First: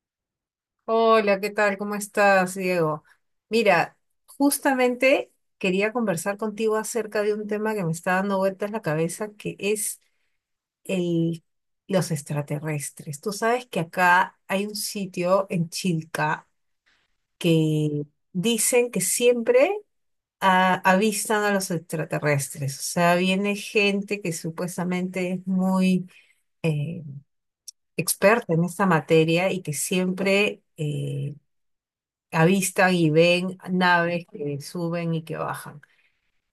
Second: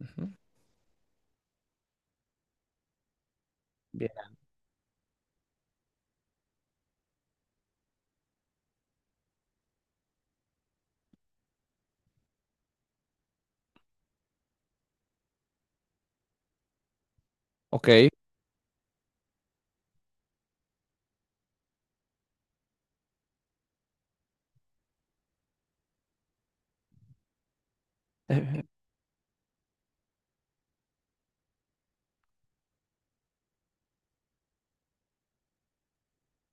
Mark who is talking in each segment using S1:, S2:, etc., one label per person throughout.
S1: Ujú.
S2: Hola, ¿qué tal? ¿Cómo estás, Diego? Mira,
S1: Bien.
S2: justamente quería conversar contigo acerca de un tema que me está dando vueltas la cabeza, que es el, los extraterrestres. Tú sabes que acá hay un sitio en Chilca
S1: Ok.
S2: que dicen que siempre avistan a los extraterrestres. O sea, viene gente que supuestamente es muy eh, experta en esta materia y que siempre avistan y ven naves que suben y que bajan.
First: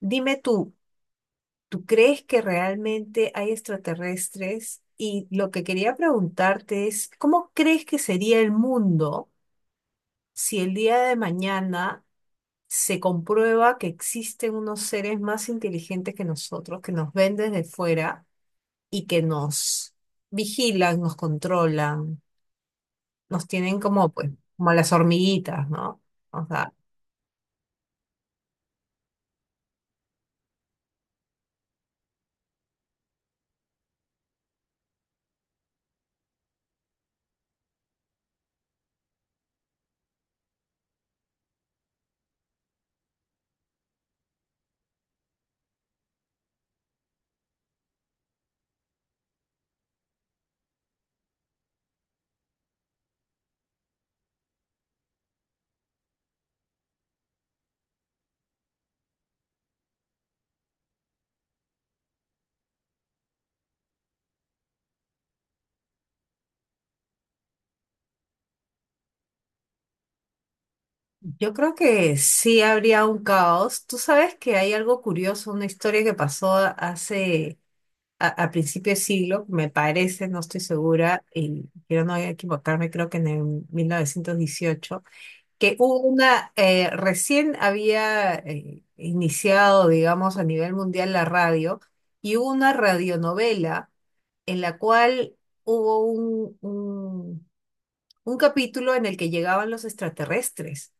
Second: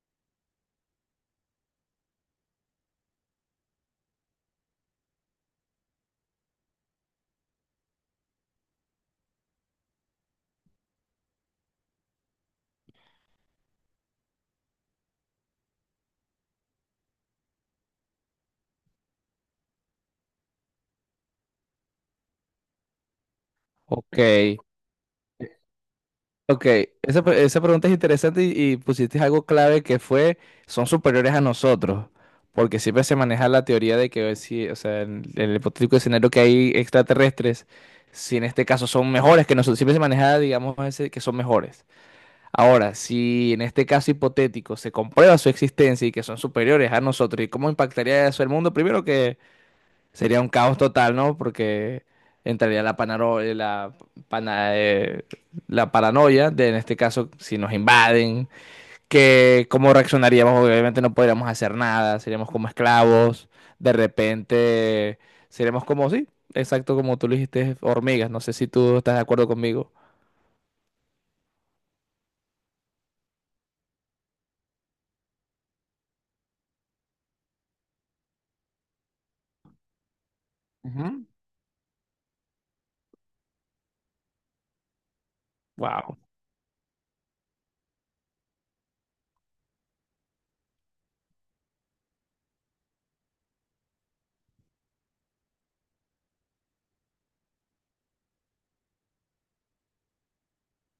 S2: Dime tú, ¿tú crees que realmente hay extraterrestres? Y lo que quería preguntarte es, ¿cómo crees que sería el mundo si el día de mañana se comprueba que existen unos seres más inteligentes que nosotros, que nos ven desde fuera y que nos vigilan, nos controlan, nos tienen como,
S1: Ok.
S2: pues, como las hormiguitas, ¿no? O
S1: Ok.
S2: sea,
S1: Esa pregunta es interesante y pusiste algo clave que fue, son superiores a nosotros. Porque siempre se maneja la teoría de que si, o sea, en el hipotético escenario que hay extraterrestres, si en este caso son mejores que nosotros, siempre se maneja, digamos, ese, que son mejores. Ahora, si en este caso hipotético se comprueba su existencia y que son superiores a nosotros, ¿y cómo impactaría eso el mundo? Primero que sería un caos total, ¿no? Porque entraría la, panaro- la, pana- la paranoia de, en este caso, si nos invaden, que cómo reaccionaríamos. Obviamente no podríamos hacer nada, seríamos como esclavos, de repente seríamos como, sí, exacto como tú lo dijiste, hormigas. No sé si tú estás de acuerdo conmigo.
S2: yo creo que sí habría un caos. Tú sabes que hay algo curioso, una historia que pasó hace, a principio de siglo, me parece, no estoy segura,
S1: Ujú.
S2: y quiero no equivocarme, creo que en el 1918, que hubo
S1: Wow.
S2: una, recién había iniciado, digamos, a nivel mundial la radio, y hubo una radionovela en la cual hubo un capítulo en el que llegaban los extraterrestres.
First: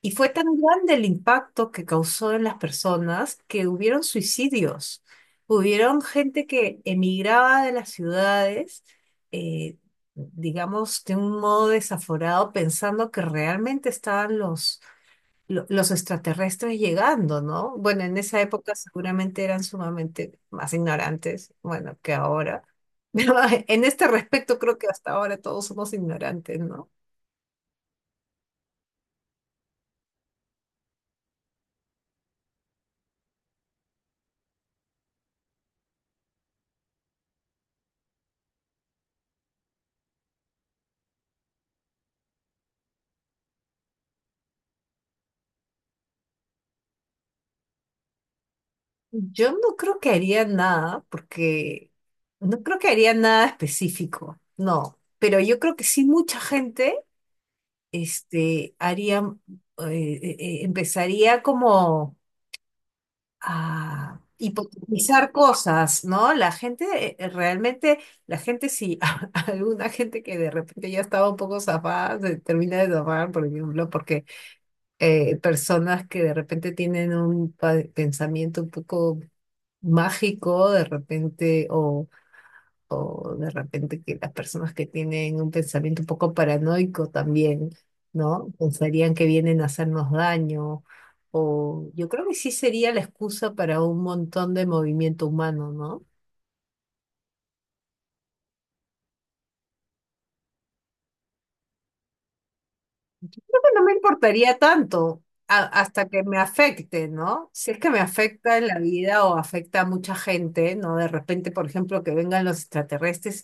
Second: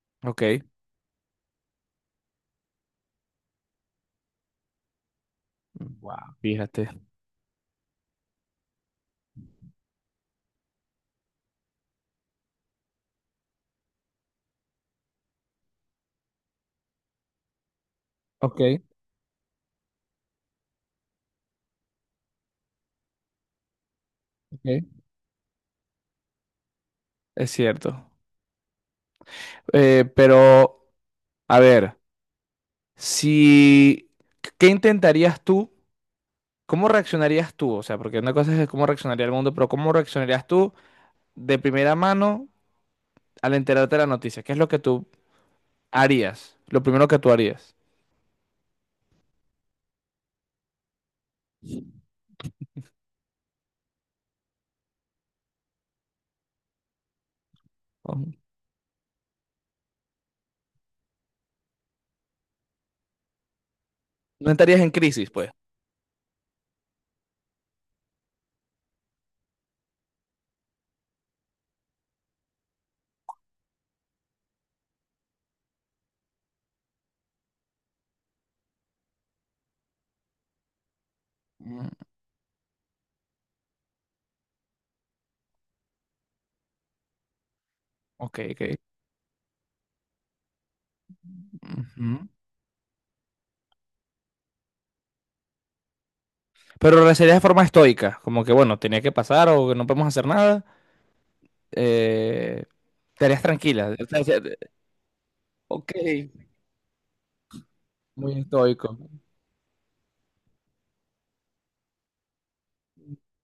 S2: Y fue
S1: Ok.
S2: tan grande el impacto que causó en las personas que hubieron suicidios. Hubieron
S1: Wow,
S2: gente que
S1: fíjate.
S2: emigraba de las ciudades, eh, digamos, de un modo desaforado, pensando que realmente estaban los extraterrestres llegando, ¿no? Bueno, en esa
S1: Ok,
S2: época seguramente eran sumamente más ignorantes, bueno, que ahora. Pero en este respecto creo que
S1: ok.
S2: hasta ahora todos somos ignorantes, ¿no?
S1: Es cierto. Pero, a ver. Si, ¿qué intentarías tú? ¿Cómo reaccionarías tú? O sea, porque una cosa es cómo reaccionaría el mundo, pero ¿cómo reaccionarías tú de primera mano al enterarte de la noticia? ¿Qué es lo que tú harías? Lo primero que tú harías.
S2: Yo no creo que haría nada, porque no creo que haría nada específico, no. Pero yo creo que sí mucha gente,
S1: Ujú.
S2: este, haría, eh, empezaría como a
S1: No estarías en crisis,
S2: hipotetizar
S1: pues.
S2: cosas, ¿no? La gente, realmente, la gente sí, alguna gente que de repente ya estaba un poco zafada, se termina de zafar, por ejemplo, porque personas que de repente tienen un pensamiento un poco mágico de repente
S1: Mm.
S2: o de repente que las personas que tienen un pensamiento un poco paranoico también,
S1: Ok,
S2: ¿no?
S1: ok.
S2: Pensarían que vienen a hacernos daño o yo creo
S1: Ujú.
S2: que sí sería la excusa para un montón de movimiento humano, ¿no?
S1: Pero lo sería de forma estoica, como que bueno, tenía que pasar o que no podemos hacer nada. Eh, Estarías
S2: No me
S1: tranquila.
S2: importaría tanto
S1: Ok,
S2: hasta que me afecte, ¿no? Si es que me
S1: muy
S2: afecta en la
S1: estoico.
S2: vida o afecta a mucha gente, ¿no? De repente, por ejemplo, que vengan los extraterrestres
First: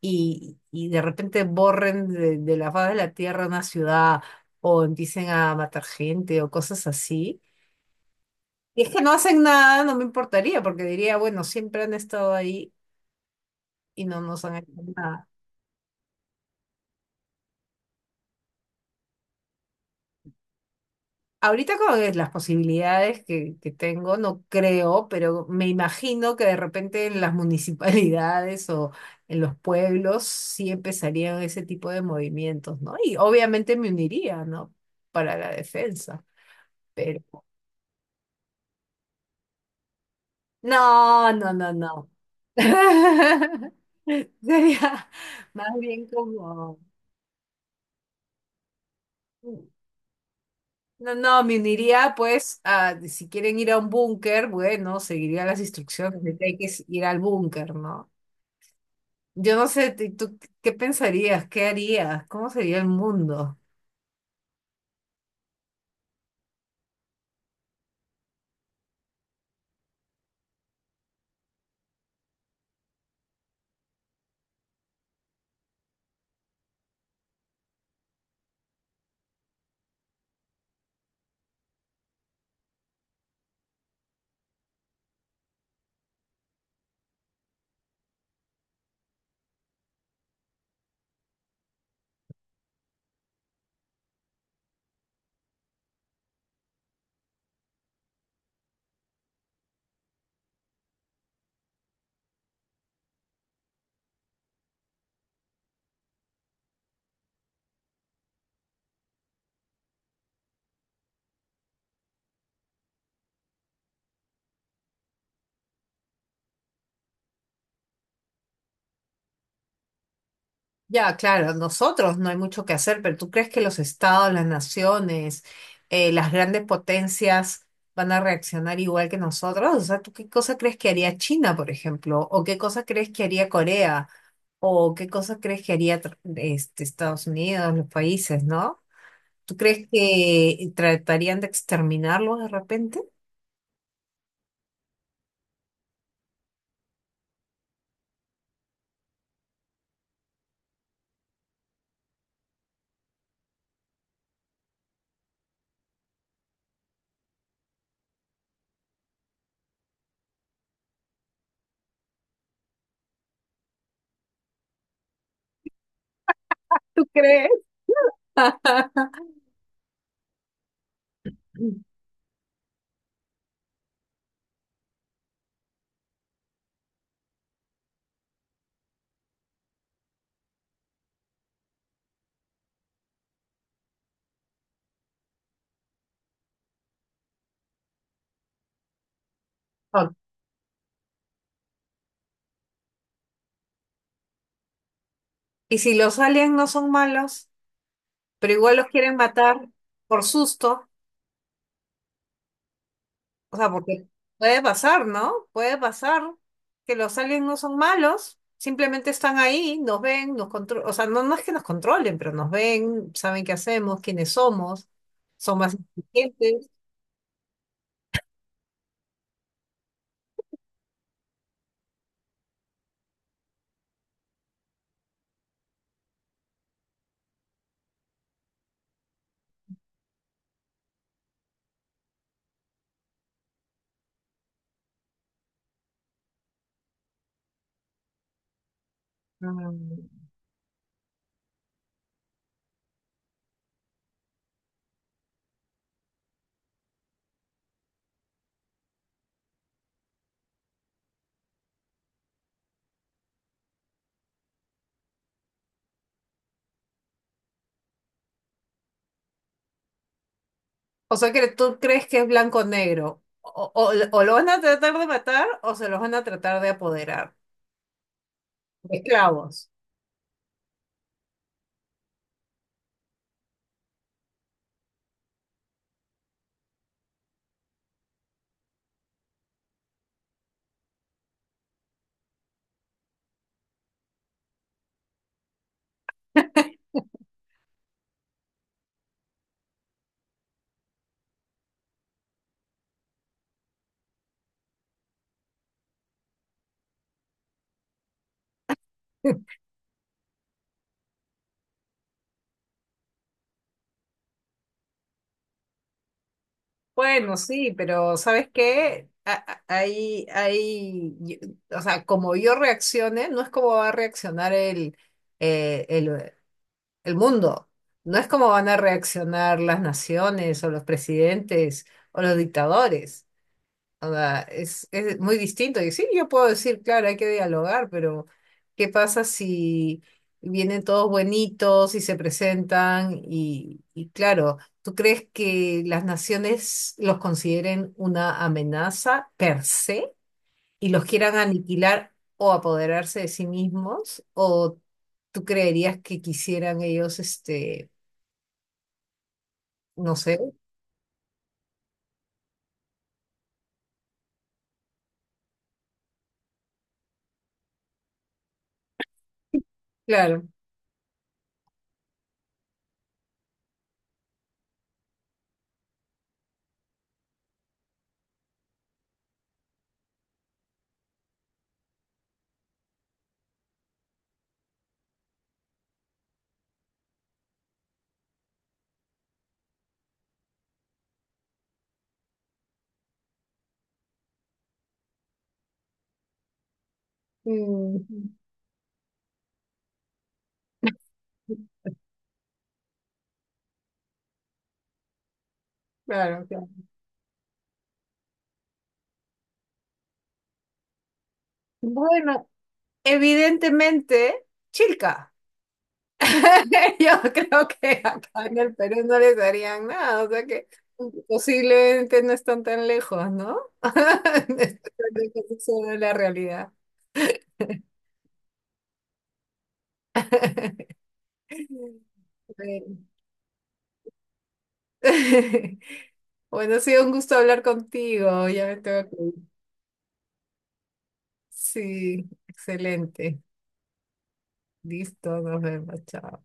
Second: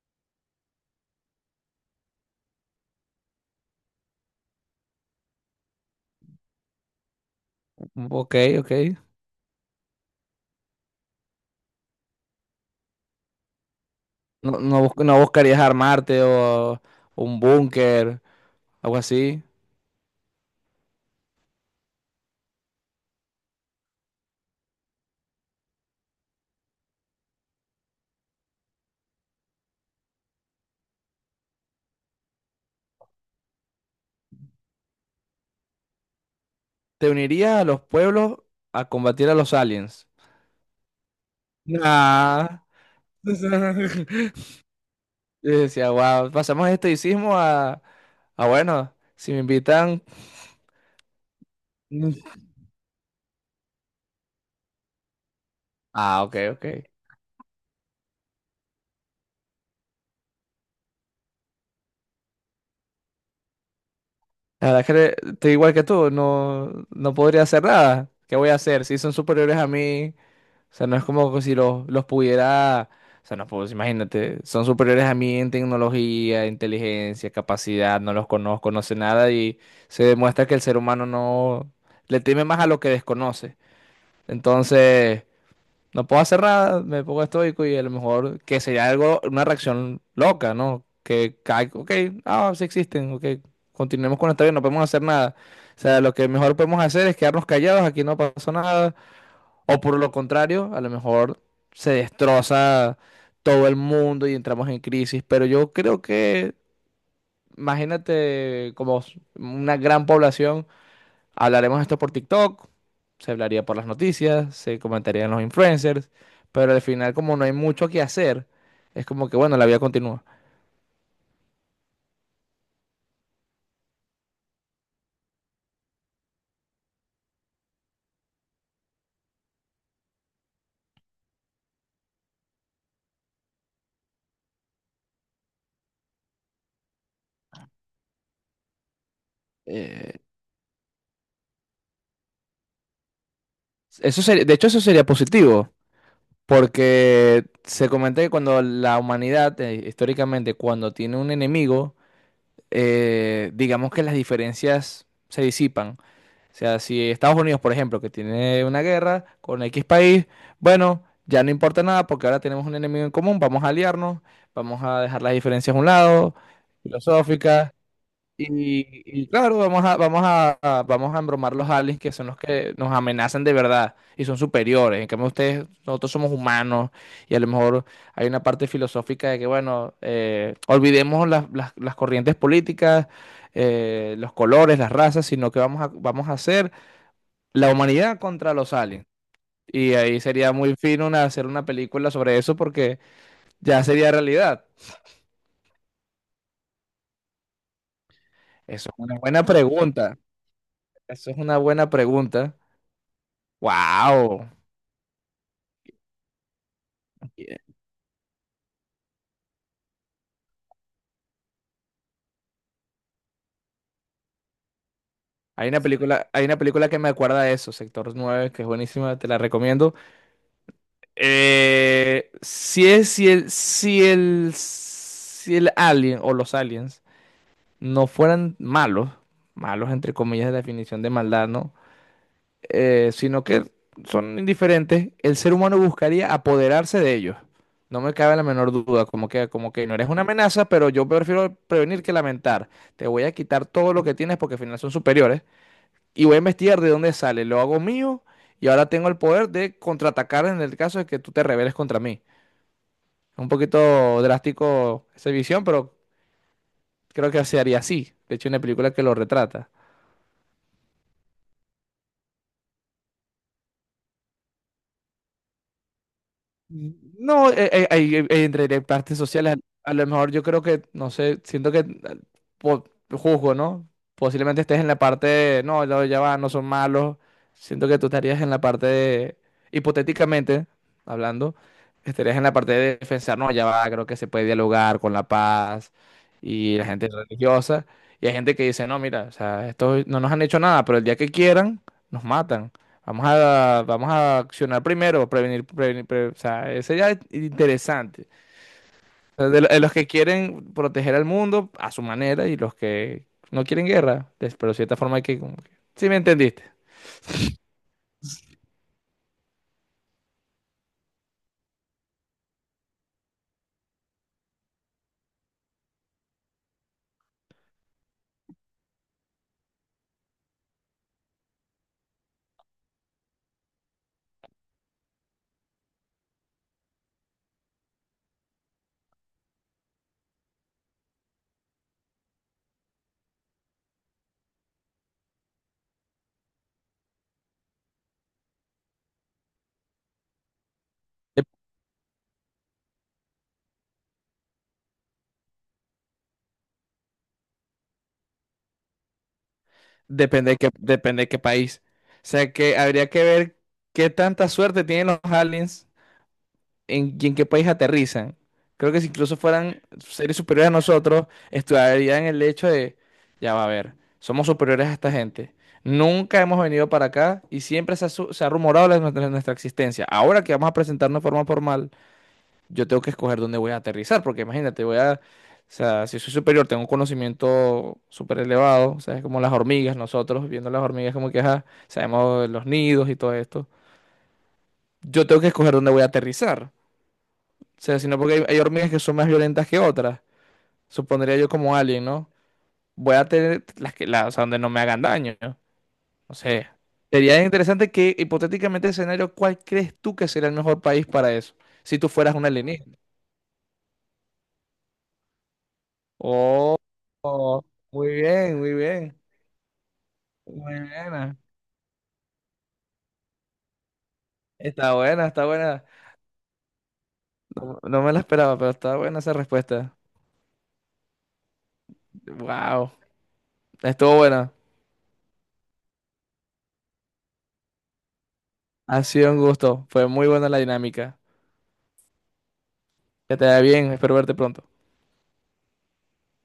S2: y de repente borren de la faz de la Tierra una ciudad o empiecen a matar gente o cosas así.
S1: Ok, ok.
S2: Y es que no hacen nada, no me importaría, porque diría, bueno, siempre han estado ahí y no nos han hecho
S1: No
S2: nada.
S1: buscarías armarte o un búnker, algo así.
S2: Ahorita con las posibilidades que tengo, no creo, pero me imagino que de repente en las municipalidades o en los pueblos sí empezarían ese tipo de movimientos, ¿no? Y obviamente me uniría, ¿no? Para la defensa,
S1: Te
S2: pero...
S1: unirías a los pueblos a combatir a los aliens.
S2: No, no, no, no.
S1: Nah.
S2: Sería
S1: Yo
S2: más
S1: decía,
S2: bien
S1: wow, pasamos de
S2: como...
S1: estoicismo a bueno, si me invitan.
S2: No, no, me uniría
S1: Mm.
S2: pues a, si quieren ir a un búnker, bueno, seguiría las instrucciones
S1: Ah,
S2: de
S1: ok,
S2: que hay que
S1: ok.
S2: ir al búnker, ¿no? Yo no sé, ¿tú qué pensarías? ¿Qué harías? ¿Cómo sería el mundo?
S1: La verdad es que le- Estoy igual que tú, no, no podría hacer nada. ¿Qué voy a hacer? Si son superiores a mí, o sea, no es como que si los pudiera, o sea, no puedo, imagínate, son superiores a mí en tecnología, inteligencia, capacidad, no los conozco, no sé nada y se demuestra que el ser humano no le teme más a lo que desconoce. Entonces, no puedo hacer nada, me pongo estoico y a lo mejor que sería algo, una reacción loca, ¿no? Que cae, ok, ah, sí existen, ok, continuemos con nuestra vida, no podemos hacer nada. O sea, lo que mejor podemos hacer es quedarnos callados, aquí no pasó nada o por lo contrario, a lo mejor se destroza todo el mundo y entramos en crisis. Pero yo creo que, imagínate, como una gran población, hablaremos esto por TikTok, se hablaría por las noticias, se comentarían los influencers, pero al final, como no hay mucho que hacer, es como que, bueno, la vida continúa.
S2: Ya, claro, nosotros no hay mucho que hacer, pero ¿tú crees que los estados, las naciones, las grandes potencias van a reaccionar igual que nosotros? O sea, ¿tú qué cosa crees que haría China, por ejemplo? ¿O qué cosa crees que haría Corea? ¿O qué cosa crees que haría Estados Unidos, los países, ¿no? ¿Tú crees
S1: Eh,
S2: que tratarían de exterminarlos de repente?
S1: Eso sería, de hecho, eso sería positivo. Porque se comenta que cuando la humanidad, históricamente, cuando tiene un enemigo, digamos que las diferencias se disipan. O sea, si Estados Unidos, por ejemplo, que tiene una guerra con X país, bueno, ya no importa nada porque ahora tenemos un enemigo en común, vamos a aliarnos, vamos a dejar las diferencias a un lado,
S2: ¿Tú crees?
S1: filosóficas, y, y claro, vamos a embromar los aliens que son los que nos amenazan de verdad y son superiores. En cambio, ustedes, nosotros somos humanos y a lo mejor hay una parte filosófica de que, bueno, olvidemos las corrientes políticas, los colores, las razas, sino que vamos a hacer la humanidad contra los aliens. Y
S2: Ok,
S1: ahí sería muy fino hacer una película sobre eso porque ya sería realidad.
S2: y si los aliens no son malos, pero igual los
S1: Eso es
S2: quieren
S1: una buena
S2: matar
S1: pregunta.
S2: por susto,
S1: Eso es una buena pregunta.
S2: o sea, porque
S1: Wow.
S2: puede pasar, ¿no? Puede pasar que los aliens no
S1: Yeah.
S2: son malos, simplemente están ahí, nos ven, nos controlan, o sea, no, no es que nos controlen, pero nos ven, saben qué hacemos, quiénes somos, son más
S1: Hay una
S2: inteligentes.
S1: película que me acuerda de eso, Sector Nueve, que es buenísima, te la recomiendo. Si es, si el alien o los aliens no fueran malos, malos entre comillas de la definición de maldad, ¿no? Sino que son indiferentes, el ser humano buscaría apoderarse de ellos. No me cabe la menor duda, como que no
S2: Mm.
S1: eres una amenaza, pero yo prefiero prevenir que lamentar. Te voy a quitar todo lo que tienes porque al final son superiores y voy a investigar de dónde sale, lo hago mío y ahora tengo el poder de contraatacar en el caso de que tú te rebeles contra mí. Es un poquito drástico esa visión, pero creo que se haría así. De hecho, hay una película que lo retrata.
S2: O sea, que tú crees que es blanco o negro, o, o lo van a tratar de matar o se los van a tratar de apoderar,
S1: No, ahí, entre las
S2: de
S1: partes sociales,
S2: esclavos.
S1: a lo mejor yo creo que, no sé, siento que po- juzgo, ¿no? Posiblemente estés en la parte de, no, no, ya va, no son malos. Siento que tú estarías en la parte de, hipotéticamente hablando, estarías en la parte de defensar, no, ya va, creo que se puede dialogar con la paz y la gente religiosa. Y hay gente que dice, no, mira, o sea, esto no nos han hecho nada, pero el día que quieran, nos matan. Vamos a accionar primero, prevenir, prevenir, o sea, ese ya es interesante. O sea, de, de los que quieren proteger al mundo a su manera y los que no quieren guerra, des- pero de cierta forma hay que, como que, ¿sí me entendiste?
S2: Bueno, sí, pero ¿sabes qué? Ahí, ahí, o sea, como yo reaccione, no es como va a reaccionar eh, el, el mundo, no es como van a reaccionar las naciones o los presidentes o los dictadores. O sea, es muy distinto. Y sí, yo puedo decir, claro, hay que dialogar, pero ¿qué pasa si vienen todos buenitos y se presentan? Y claro, ¿tú crees que las naciones los consideren una amenaza per se y los quieran
S1: Dep-
S2: aniquilar o apoderarse de sí mismos? ¿O tú creerías que quisieran ellos, este, no sé?
S1: depende de qué, depende de qué país. O sea, que habría que ver qué tanta suerte tienen los aliens en, y en qué país aterrizan. Creo que si incluso fueran seres
S2: Claro.
S1: superiores a nosotros, estudiarían el hecho de, ya va a ver, somos superiores a esta gente. Nunca hemos venido para acá y siempre se ha, se ha rumorado nuestra, nuestra existencia. Ahora que vamos a presentarnos de forma formal, yo tengo que escoger dónde voy a aterrizar, porque imagínate, voy a, o sea, si soy superior, tengo un conocimiento súper elevado, o sea, es como las hormigas, nosotros viendo las hormigas como que, ajá, sabemos los nidos y todo esto. Yo tengo que escoger dónde voy a aterrizar. O sea, sino
S2: Mm,
S1: porque hay hormigas que son más violentas que otras. Supondría yo como alien, ¿no? Voy a tener las que, las, o sea, donde no me hagan daño. No, no
S2: claro, claro.
S1: sé. Sería interesante que, hipotéticamente, escenario, ¿cuál crees tú que sería el mejor país para eso? Si tú fueras un
S2: Bueno,
S1: alienígena.
S2: evidentemente, Chilca.
S1: Oh,
S2: Yo creo que
S1: muy
S2: acá en
S1: bien,
S2: el
S1: muy
S2: Perú no
S1: bien.
S2: les darían nada, o sea que
S1: Muy buena.
S2: posiblemente no están tan lejos, ¿no? No están
S1: Está
S2: tan
S1: buena, está
S2: lejos eso
S1: buena.
S2: de la realidad.
S1: No, no me la esperaba, pero está buena esa respuesta. Wow.
S2: Bueno,
S1: Estuvo buena.
S2: bueno, ha sido un gusto hablar contigo, ya me
S1: Ha
S2: tengo que
S1: sido
S2: ir.
S1: un gusto. Fue muy buena la dinámica.
S2: Sí,
S1: Que
S2: excelente.
S1: te vaya bien. Espero verte pronto.
S2: Listo, nos vemos, chao.